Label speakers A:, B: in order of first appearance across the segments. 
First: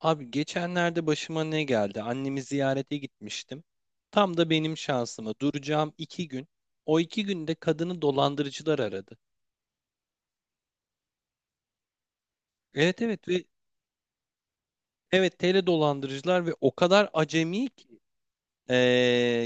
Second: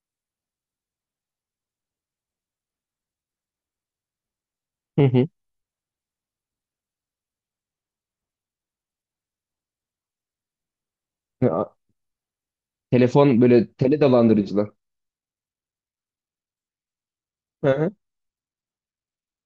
A: Abi geçenlerde başıma ne geldi? Annemi ziyarete gitmiştim. Tam da benim
B: Hı hı.
A: şansıma duracağım 2 gün. O 2 günde kadını dolandırıcılar aradı.
B: Ya,
A: Evet evet
B: telefon
A: ve
B: böyle tele dolandırıcılar.
A: evet tele dolandırıcılar ve o kadar acemi
B: Hı
A: ki.
B: hı.
A: Ee,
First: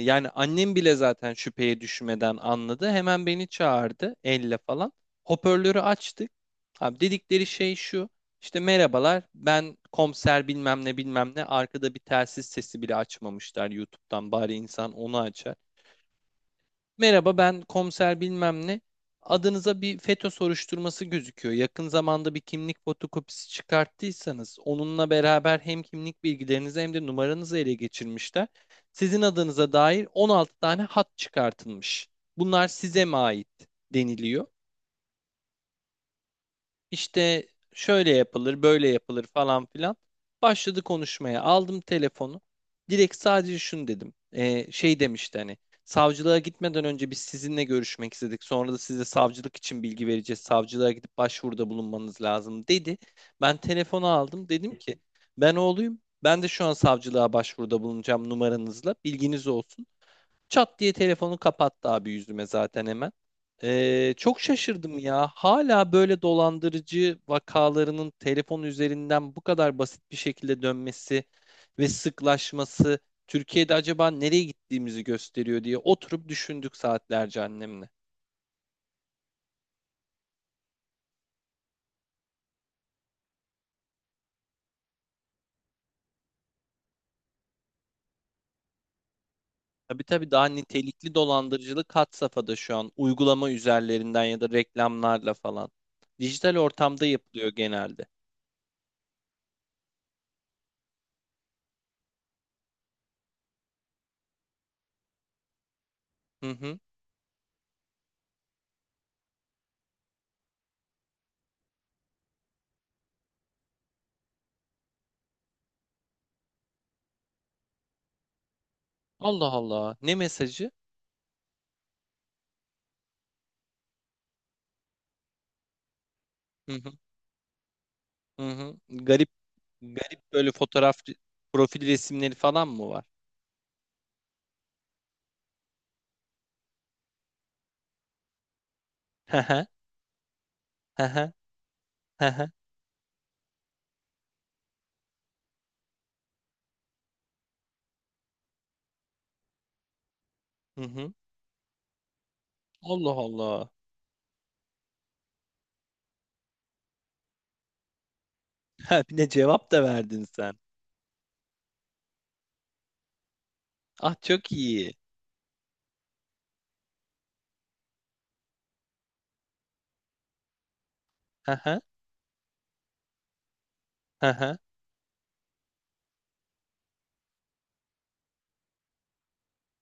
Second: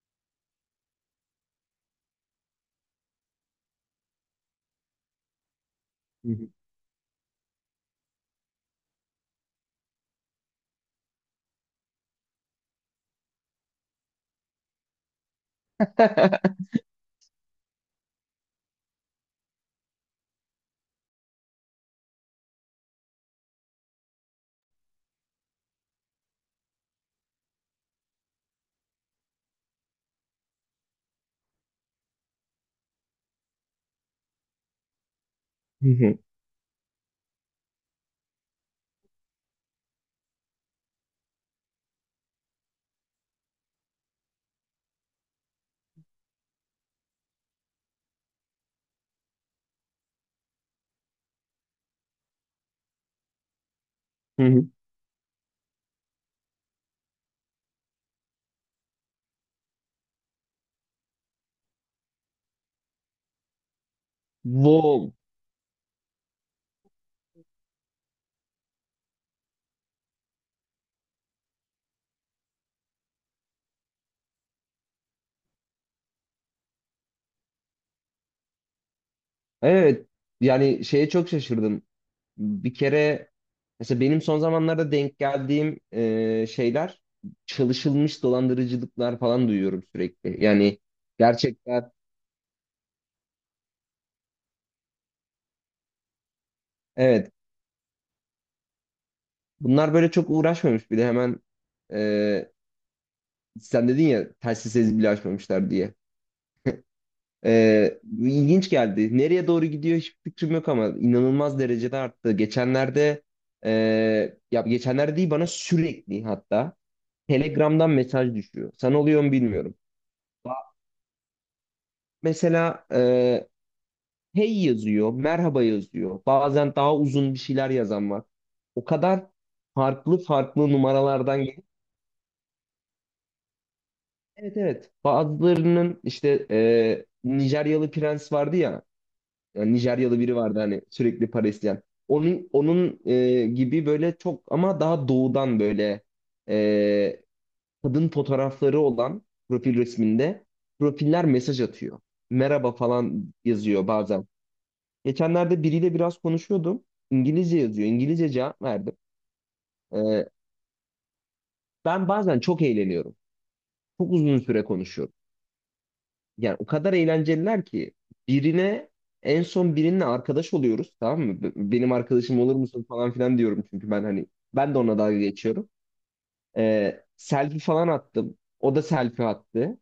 A: yani annem bile zaten şüpheye düşmeden anladı. Hemen beni çağırdı elle falan. Hoparlörü
B: Hı
A: açtık.
B: hı.
A: Abi dedikleri şey şu. İşte merhabalar ben komiser bilmem ne bilmem ne arkada bir telsiz sesi bile açmamışlar YouTube'dan bari insan onu açar. Merhaba ben komiser bilmem ne. Adınıza bir FETÖ soruşturması gözüküyor. Yakın zamanda bir kimlik fotokopisi çıkarttıysanız onunla beraber hem kimlik bilgilerinizi hem de numaranızı ele geçirmişler. Sizin adınıza dair 16 tane hat çıkartılmış. Bunlar size mi ait deniliyor.
B: Hı hı.
A: İşte şöyle yapılır, böyle yapılır falan filan. Başladı konuşmaya. Aldım telefonu. Direkt sadece şunu dedim. Şey demişti hani. Savcılığa gitmeden önce biz sizinle görüşmek istedik. Sonra da size savcılık için bilgi vereceğiz. Savcılığa gidip başvuruda bulunmanız lazım dedi. Ben telefonu
B: Hı
A: aldım.
B: hı.
A: Dedim ki ben oğluyum. Ben de şu an savcılığa başvuruda bulunacağım numaranızla. Bilginiz olsun. Çat diye telefonu kapattı abi yüzüme zaten hemen. Çok şaşırdım
B: Wow.
A: ya. Hala böyle dolandırıcı vakalarının telefon üzerinden bu kadar basit bir şekilde dönmesi ve sıklaşması Türkiye'de acaba nereye gittiğimizi gösteriyor diye oturup düşündük saatlerce annemle.
B: Evet. Yani şeye çok şaşırdım. Bir kere mesela benim son zamanlarda denk geldiğim şeyler çalışılmış dolandırıcılıklar falan duyuyorum
A: Tabii tabii
B: sürekli.
A: daha
B: Yani
A: nitelikli
B: gerçekten
A: dolandırıcılık had safhada şu an uygulama üzerlerinden ya da reklamlarla falan. Dijital ortamda
B: evet.
A: yapılıyor genelde.
B: Bunlar böyle çok uğraşmamış bir de hemen e, sen dedin ya telsiz bile açmamışlar diye.
A: Hı hı.
B: İlginç geldi. Nereye doğru gidiyor hiçbir fikrim yok ama inanılmaz derecede arttı. Geçenlerde ya geçenlerde değil, bana sürekli hatta Telegram'dan mesaj düşüyor. Sana oluyor mu
A: Allah
B: bilmiyorum.
A: Allah. Ne
B: Ba-
A: mesajı?
B: Mesela hey yazıyor, merhaba yazıyor.
A: Hı
B: Bazen
A: hı.
B: daha uzun bir şeyler yazan var.
A: Hı hı.
B: O kadar
A: Garip
B: farklı
A: Garip böyle
B: farklı
A: fotoğraf
B: numaralardan gelip.
A: profil resimleri falan mı var?
B: Evet evet. Bazılarının işte Nijeryalı prens vardı ya.
A: Hı hı,
B: Yani Nijeryalı biri vardı hani
A: hı
B: sürekli
A: hı,
B: para isteyen.
A: hı
B: Onun
A: hı,
B: onun gibi böyle çok ama daha doğudan böyle, e, kadın fotoğrafları olan profil resminde
A: hı hı.
B: profiller mesaj atıyor. Merhaba
A: Allah
B: falan
A: Allah.
B: yazıyor bazen. Geçenlerde biriyle biraz konuşuyordum. İngilizce yazıyor, İngilizce cevap verdim.
A: Ha, bir de cevap da verdin
B: E,
A: sen.
B: Ben bazen çok eğleniyorum. Çok
A: Ah
B: uzun
A: çok
B: süre
A: iyi.
B: konuşuyorum. Yani o kadar eğlenceliler ki birine, en son birinle arkadaş oluyoruz, tamam mı?
A: Hı hı,
B: Benim arkadaşım olur musun falan filan diyorum çünkü ben
A: hı
B: hani
A: hı.
B: ben de ona dalga geçiyorum. Selfie falan attım, o da selfie attı.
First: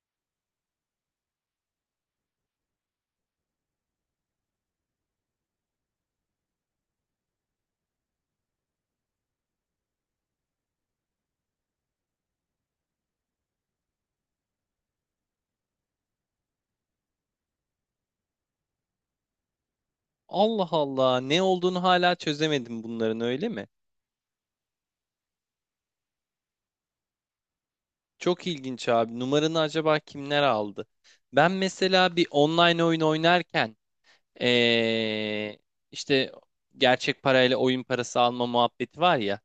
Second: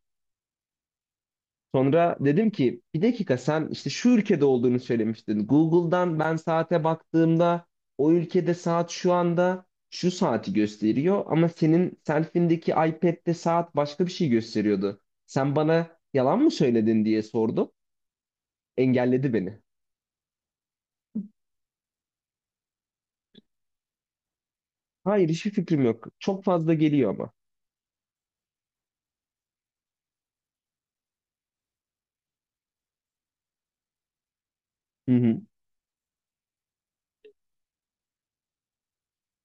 B: Sonra dedim ki bir dakika, sen işte şu ülkede olduğunu söylemiştin. Google'dan ben saate baktığımda o ülkede saat şu anda şu saati gösteriyor ama senin selfindeki iPad'de saat başka bir şey gösteriyordu. Sen bana yalan mı söyledin diye sordum. Engelledi beni.
A: Allah Allah. Ne olduğunu hala çözemedim bunların öyle mi?
B: Hayır, hiçbir fikrim yok. Çok fazla geliyor ama.
A: Çok ilginç abi. Numaranı acaba kimler aldı? Ben mesela bir online oyun oynarken
B: Hı hı.
A: ee, işte gerçek parayla oyun parası alma muhabbeti var ya.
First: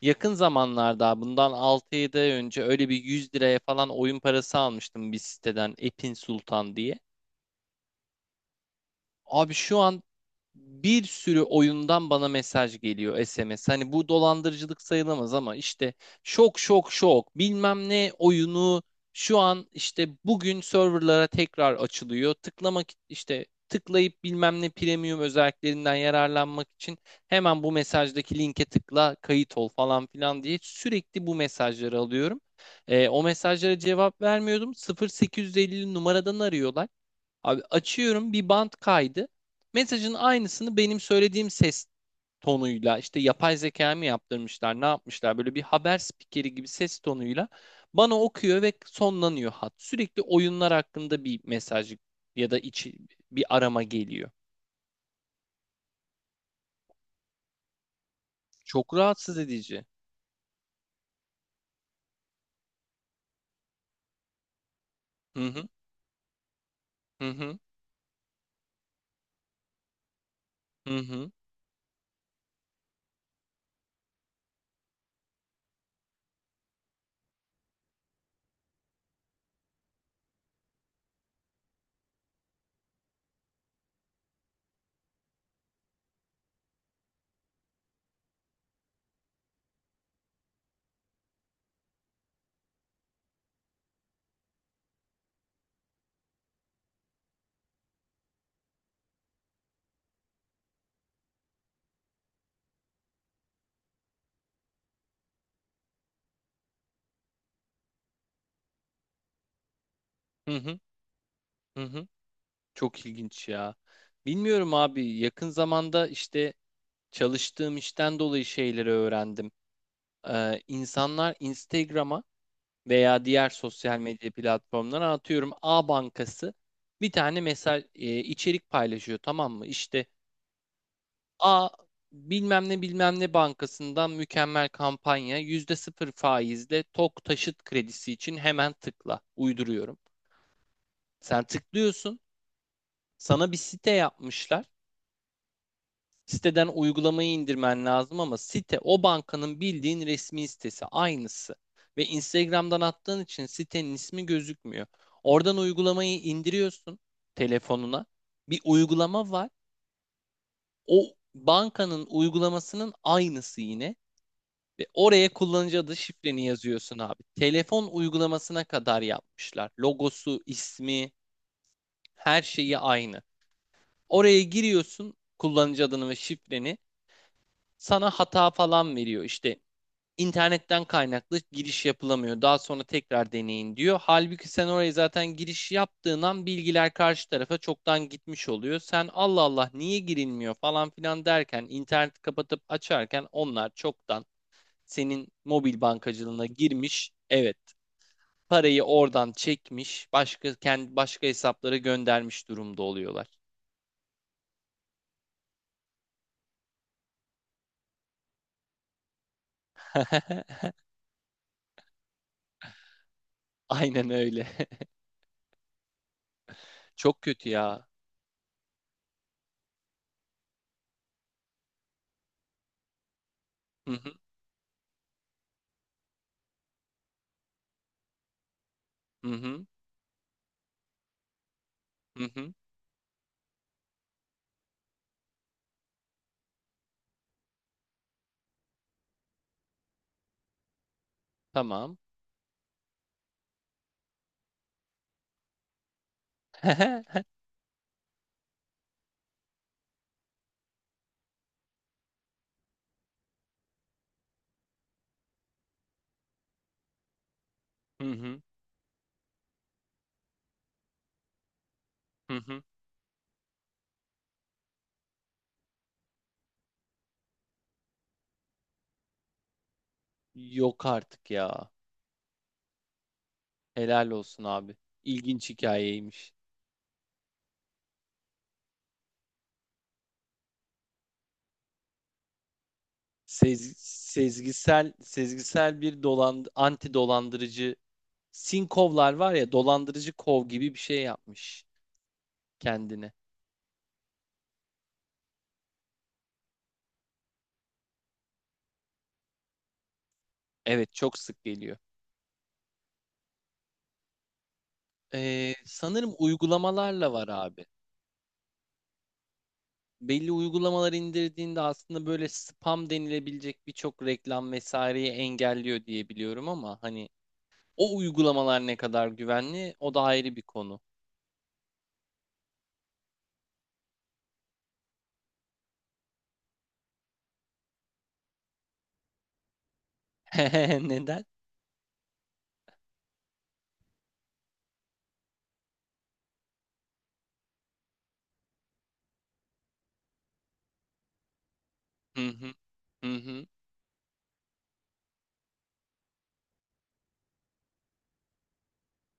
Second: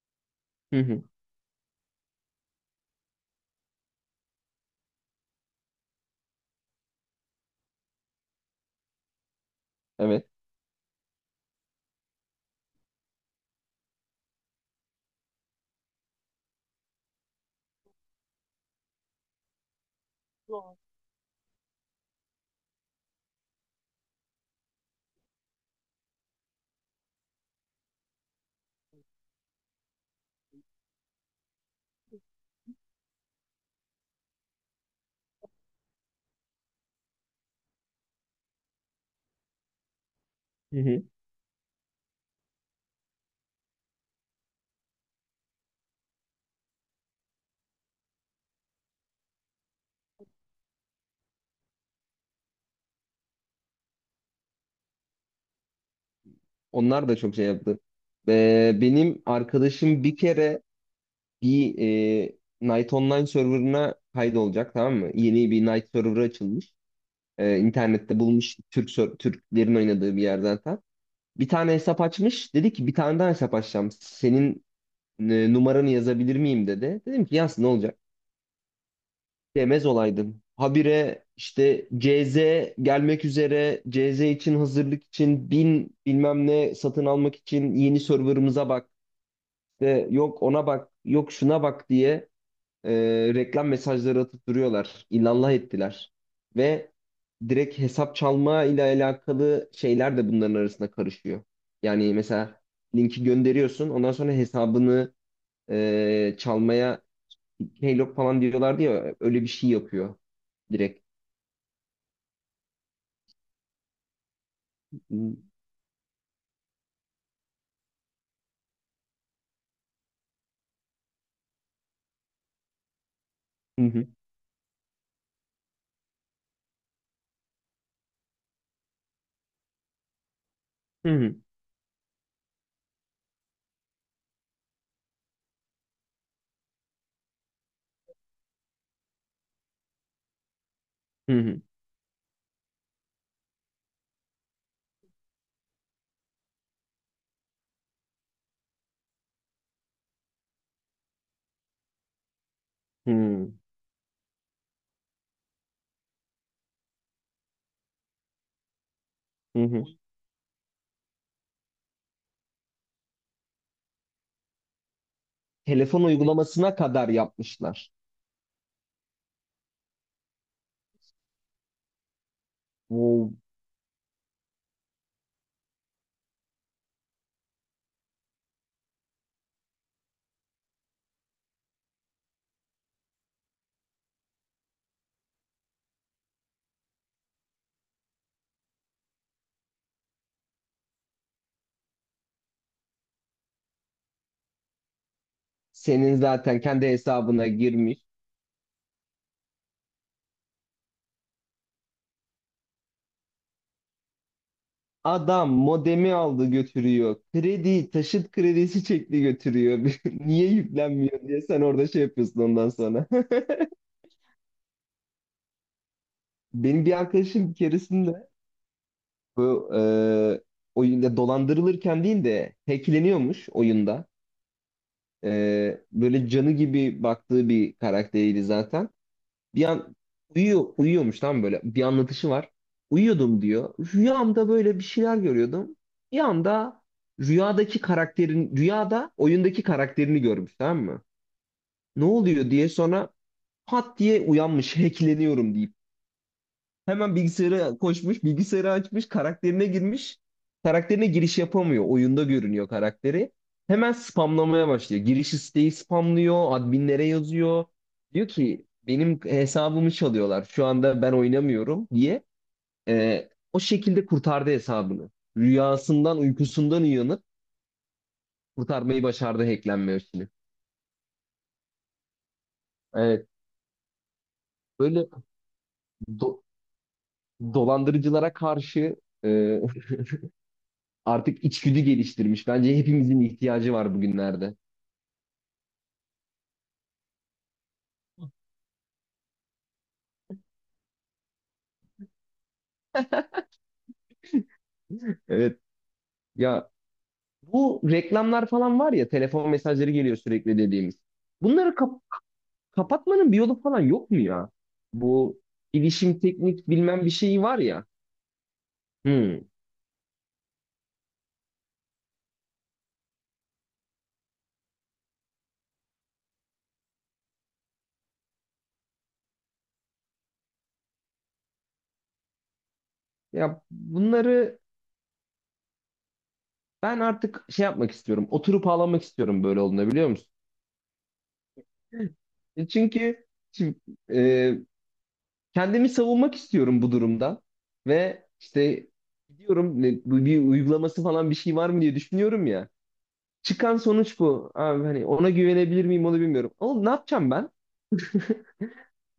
A: Yakın
B: Hı hı.
A: zamanlarda bundan 6-7 ay önce öyle bir 100 liraya falan oyun parası almıştım bir siteden Epin Sultan diye. Abi şu an
B: Evet.
A: bir sürü oyundan bana mesaj geliyor SMS. Hani bu dolandırıcılık sayılamaz ama işte şok şok şok bilmem ne oyunu şu an işte bugün serverlara tekrar açılıyor. Tıklamak işte tıklayıp bilmem ne premium özelliklerinden yararlanmak için hemen bu mesajdaki linke tıkla kayıt ol falan filan diye sürekli bu mesajları alıyorum. O mesajlara cevap vermiyordum. 0850 numaradan arıyorlar. Abi açıyorum bir bant kaydı. Mesajın aynısını
B: Hı
A: benim
B: hı.
A: söylediğim ses tonuyla işte yapay zeka mı yaptırmışlar ne yapmışlar böyle bir haber spikeri gibi ses tonuyla bana okuyor ve sonlanıyor hat. Sürekli oyunlar hakkında bir mesaj ya da içi bir arama geliyor.
B: Onlar da çok şey yaptı.
A: Çok
B: Benim
A: rahatsız edici.
B: arkadaşım bir kere bir Night Online serverına kaydolacak, tamam mı?
A: Hı
B: Yeni bir
A: hı,
B: Night server açılmış.
A: hı hı,
B: İnternette bulmuş, Türklerin oynadığı bir yerden tam.
A: hı hı,
B: Bir tane hesap açmış. Dedi ki bir tane daha hesap açacağım. Senin numaranı yazabilir miyim dedi. Dedim ki yaz, ne olacak? Demez olaydın. Habire işte CZ gelmek üzere, CZ için hazırlık için bin bilmem ne satın almak için yeni serverımıza bak. İşte yok ona bak, yok şuna bak diye e, reklam mesajları atıp duruyorlar. İllallah ettiler. Ve direkt hesap çalma ile alakalı şeyler de bunların arasında karışıyor. Yani mesela linki gönderiyorsun, ondan sonra hesabını çalmaya, Keylog falan diyorlardı ya öyle bir şey yapıyor
A: hı hı.
B: direkt.
A: Hı hı. Çok ilginç ya. Bilmiyorum abi
B: Hı
A: yakın zamanda işte çalıştığım işten dolayı şeyleri öğrendim. İnsanlar Instagram'a veya diğer sosyal
B: hı.
A: medya platformlarına atıyorum A Bankası bir tane mesaj içerik paylaşıyor tamam mı? İşte
B: Hı hı.
A: A bilmem ne bilmem ne bankasından mükemmel kampanya yüzde sıfır faizle TOK taşıt kredisi için hemen tıkla uyduruyorum.
B: Hı
A: Sen
B: hı.
A: tıklıyorsun sana bir site yapmışlar. Siteden uygulamayı indirmen lazım ama site o bankanın bildiğin resmi sitesi aynısı. Ve Instagram'dan attığın için sitenin ismi gözükmüyor. Oradan uygulamayı indiriyorsun telefonuna. Bir uygulama var.
B: Hı hı.
A: O bankanın uygulamasının aynısı yine. Ve oraya kullanıcı adı
B: Telefon
A: şifreni
B: uygulamasına
A: yazıyorsun
B: kadar
A: abi. Telefon
B: yapmışlar.
A: uygulamasına kadar yapmışlar. Logosu, ismi, her şeyi aynı.
B: Wow.
A: Oraya giriyorsun kullanıcı adını ve şifreni. Sana hata falan veriyor. İşte İnternetten kaynaklı giriş yapılamıyor. Daha sonra tekrar deneyin diyor. Halbuki sen oraya zaten giriş yaptığın an bilgiler karşı tarafa çoktan gitmiş oluyor. Sen Allah Allah niye girilmiyor falan filan derken interneti kapatıp açarken onlar çoktan senin mobil
B: Senin
A: bankacılığına
B: zaten kendi
A: girmiş.
B: hesabına
A: Evet.
B: girmiş.
A: Parayı oradan çekmiş, başka kendi başka hesaplara göndermiş durumda oluyorlar.
B: Adam modemi aldı götürüyor. Kredi, taşıt kredisi çekti götürüyor. Niye yüklenmiyor diye sen orada şey yapıyorsun ondan sonra.
A: Aynen öyle.
B: Benim bir
A: Çok kötü
B: arkadaşım bir
A: ya.
B: keresinde bu oyunda dolandırılırken değil de hackleniyormuş
A: Hı
B: oyunda.
A: hı,
B: Böyle canı gibi baktığı bir karakteriydi zaten.
A: hı hı,
B: Bir an uyuyormuş tam, böyle bir
A: hı.
B: anlatışı var.
A: Hı.
B: Uyuyordum diyor. Rüyamda böyle bir şeyler görüyordum. Bir anda rüyada oyundaki karakterini görmüş, tamam mı?
A: Tamam.
B: Ne oluyor diye sonra pat diye uyanmış, hackleniyorum deyip. Hemen
A: Hı
B: bilgisayara koşmuş, bilgisayarı açmış, karakterine girmiş. Karakterine giriş yapamıyor, oyunda görünüyor karakteri. Hemen spamlamaya başlıyor, giriş isteği spamlıyor, adminlere yazıyor. Diyor
A: hı,
B: ki benim hesabımı çalıyorlar, şu anda ben oynamıyorum diye.
A: hı hı.
B: O şekilde kurtardı hesabını. Rüyasından, uykusundan uyanıp kurtarmayı başardı hacklenme işini.
A: Yok artık ya.
B: Evet,
A: Helal olsun abi.
B: böyle
A: İlginç hikayeymiş.
B: do- dolandırıcılara karşı e, artık içgüdü geliştirmiş. Bence hepimizin
A: Sez-
B: ihtiyacı var bugünlerde.
A: sezgisel bir anti dolandırıcı sinkovlar var ya dolandırıcı kov gibi bir şey yapmış kendine.
B: Evet ya, bu reklamlar falan var ya, telefon mesajları geliyor sürekli
A: Evet
B: dediğimiz.
A: çok sık
B: Bunları
A: geliyor.
B: kapatmanın bir yolu falan yok mu ya? Bu
A: Sanırım
B: bilişim teknik bilmem bir
A: uygulamalarla var
B: şeyi var
A: abi.
B: ya. Hmm.
A: Belli uygulamalar indirdiğinde aslında böyle spam denilebilecek birçok reklam vesaireyi engelliyor diye biliyorum ama hani o uygulamalar ne kadar güvenli o da ayrı bir konu.
B: Ya bunları ben artık şey yapmak istiyorum. Oturup ağlamak istiyorum böyle olduğunda, biliyor musun?
A: Neden?
B: E çünkü şimdi, e, kendimi savunmak istiyorum bu durumda ve işte gidiyorum, bu bir uygulaması falan bir şey var mı diye
A: Hı
B: düşünüyorum
A: hı.
B: ya.
A: Hı hı.
B: Çıkan sonuç bu. Abi hani ona güvenebilir miyim onu bilmiyorum. Oğlum, ne yapacağım ben?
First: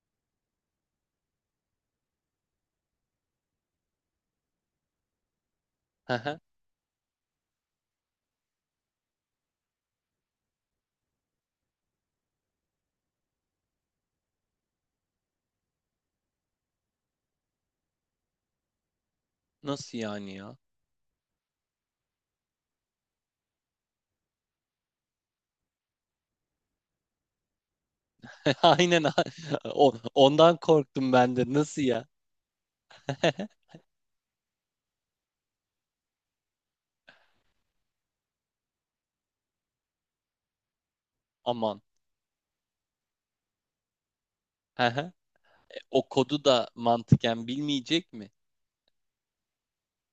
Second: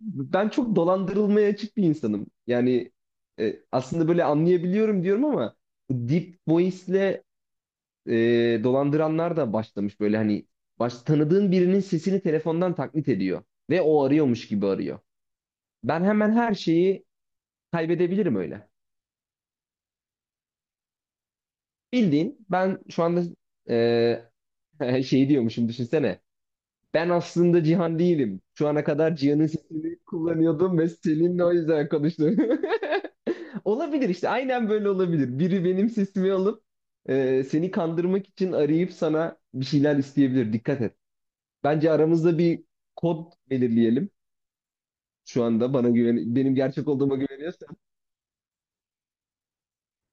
B: Ben çok dolandırılmaya açık bir insanım. Yani aslında böyle anlayabiliyorum diyorum ama bu
A: Hı
B: Deep
A: hı.
B: Voice'le dolandıranlar da başlamış, böyle hani tanıdığın birinin sesini telefondan taklit ediyor ve o arıyormuş gibi arıyor. Ben hemen her şeyi kaybedebilirim öyle.
A: Nasıl yani ya?
B: Bildiğin ben şu anda şeyi diyormuşum, düşünsene. Ben aslında Cihan değilim. Şu ana
A: Aynen.
B: kadar Cihan'ın
A: O,
B: sesini
A: ondan
B: kullanıyordum ve
A: korktum ben
B: seninle
A: de.
B: o
A: Nasıl
B: yüzden
A: ya?
B: konuştum. Olabilir, işte aynen böyle olabilir. Biri benim sesimi alıp seni kandırmak için arayıp sana bir şeyler isteyebilir. Dikkat et.
A: Aman.
B: Bence aramızda bir kod belirleyelim.
A: Hı hı.
B: Şu anda bana
A: O
B: güven,
A: kodu
B: benim
A: da
B: gerçek olduğuma
A: mantıken
B: güveniyorsan.
A: bilmeyecek mi?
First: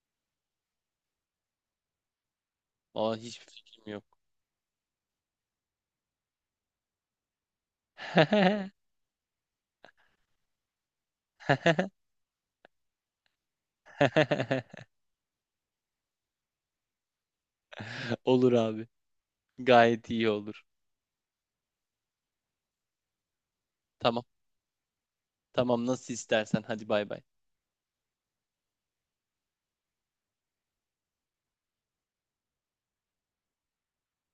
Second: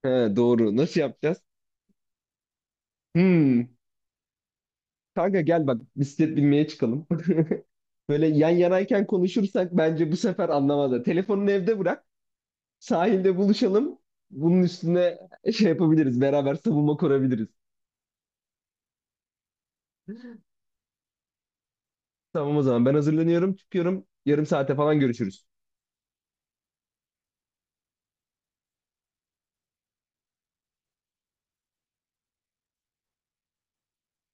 B: He, doğru. Nasıl yapacağız?
A: Aa, hiçbir
B: Hmm.
A: fikrim yok.
B: Kanka gel bak, bisiklet binmeye çıkalım. Böyle yan yanayken konuşursak bence bu sefer anlamazlar. Telefonunu evde bırak. Sahilde buluşalım. Bunun üstüne şey yapabiliriz, beraber savunma kurabiliriz.
A: Olur abi. Gayet iyi olur.
B: Tamam o zaman, ben hazırlanıyorum, çıkıyorum.
A: Tamam.
B: Yarım saate falan görüşürüz.
A: Tamam nasıl istersen. Hadi bay bay.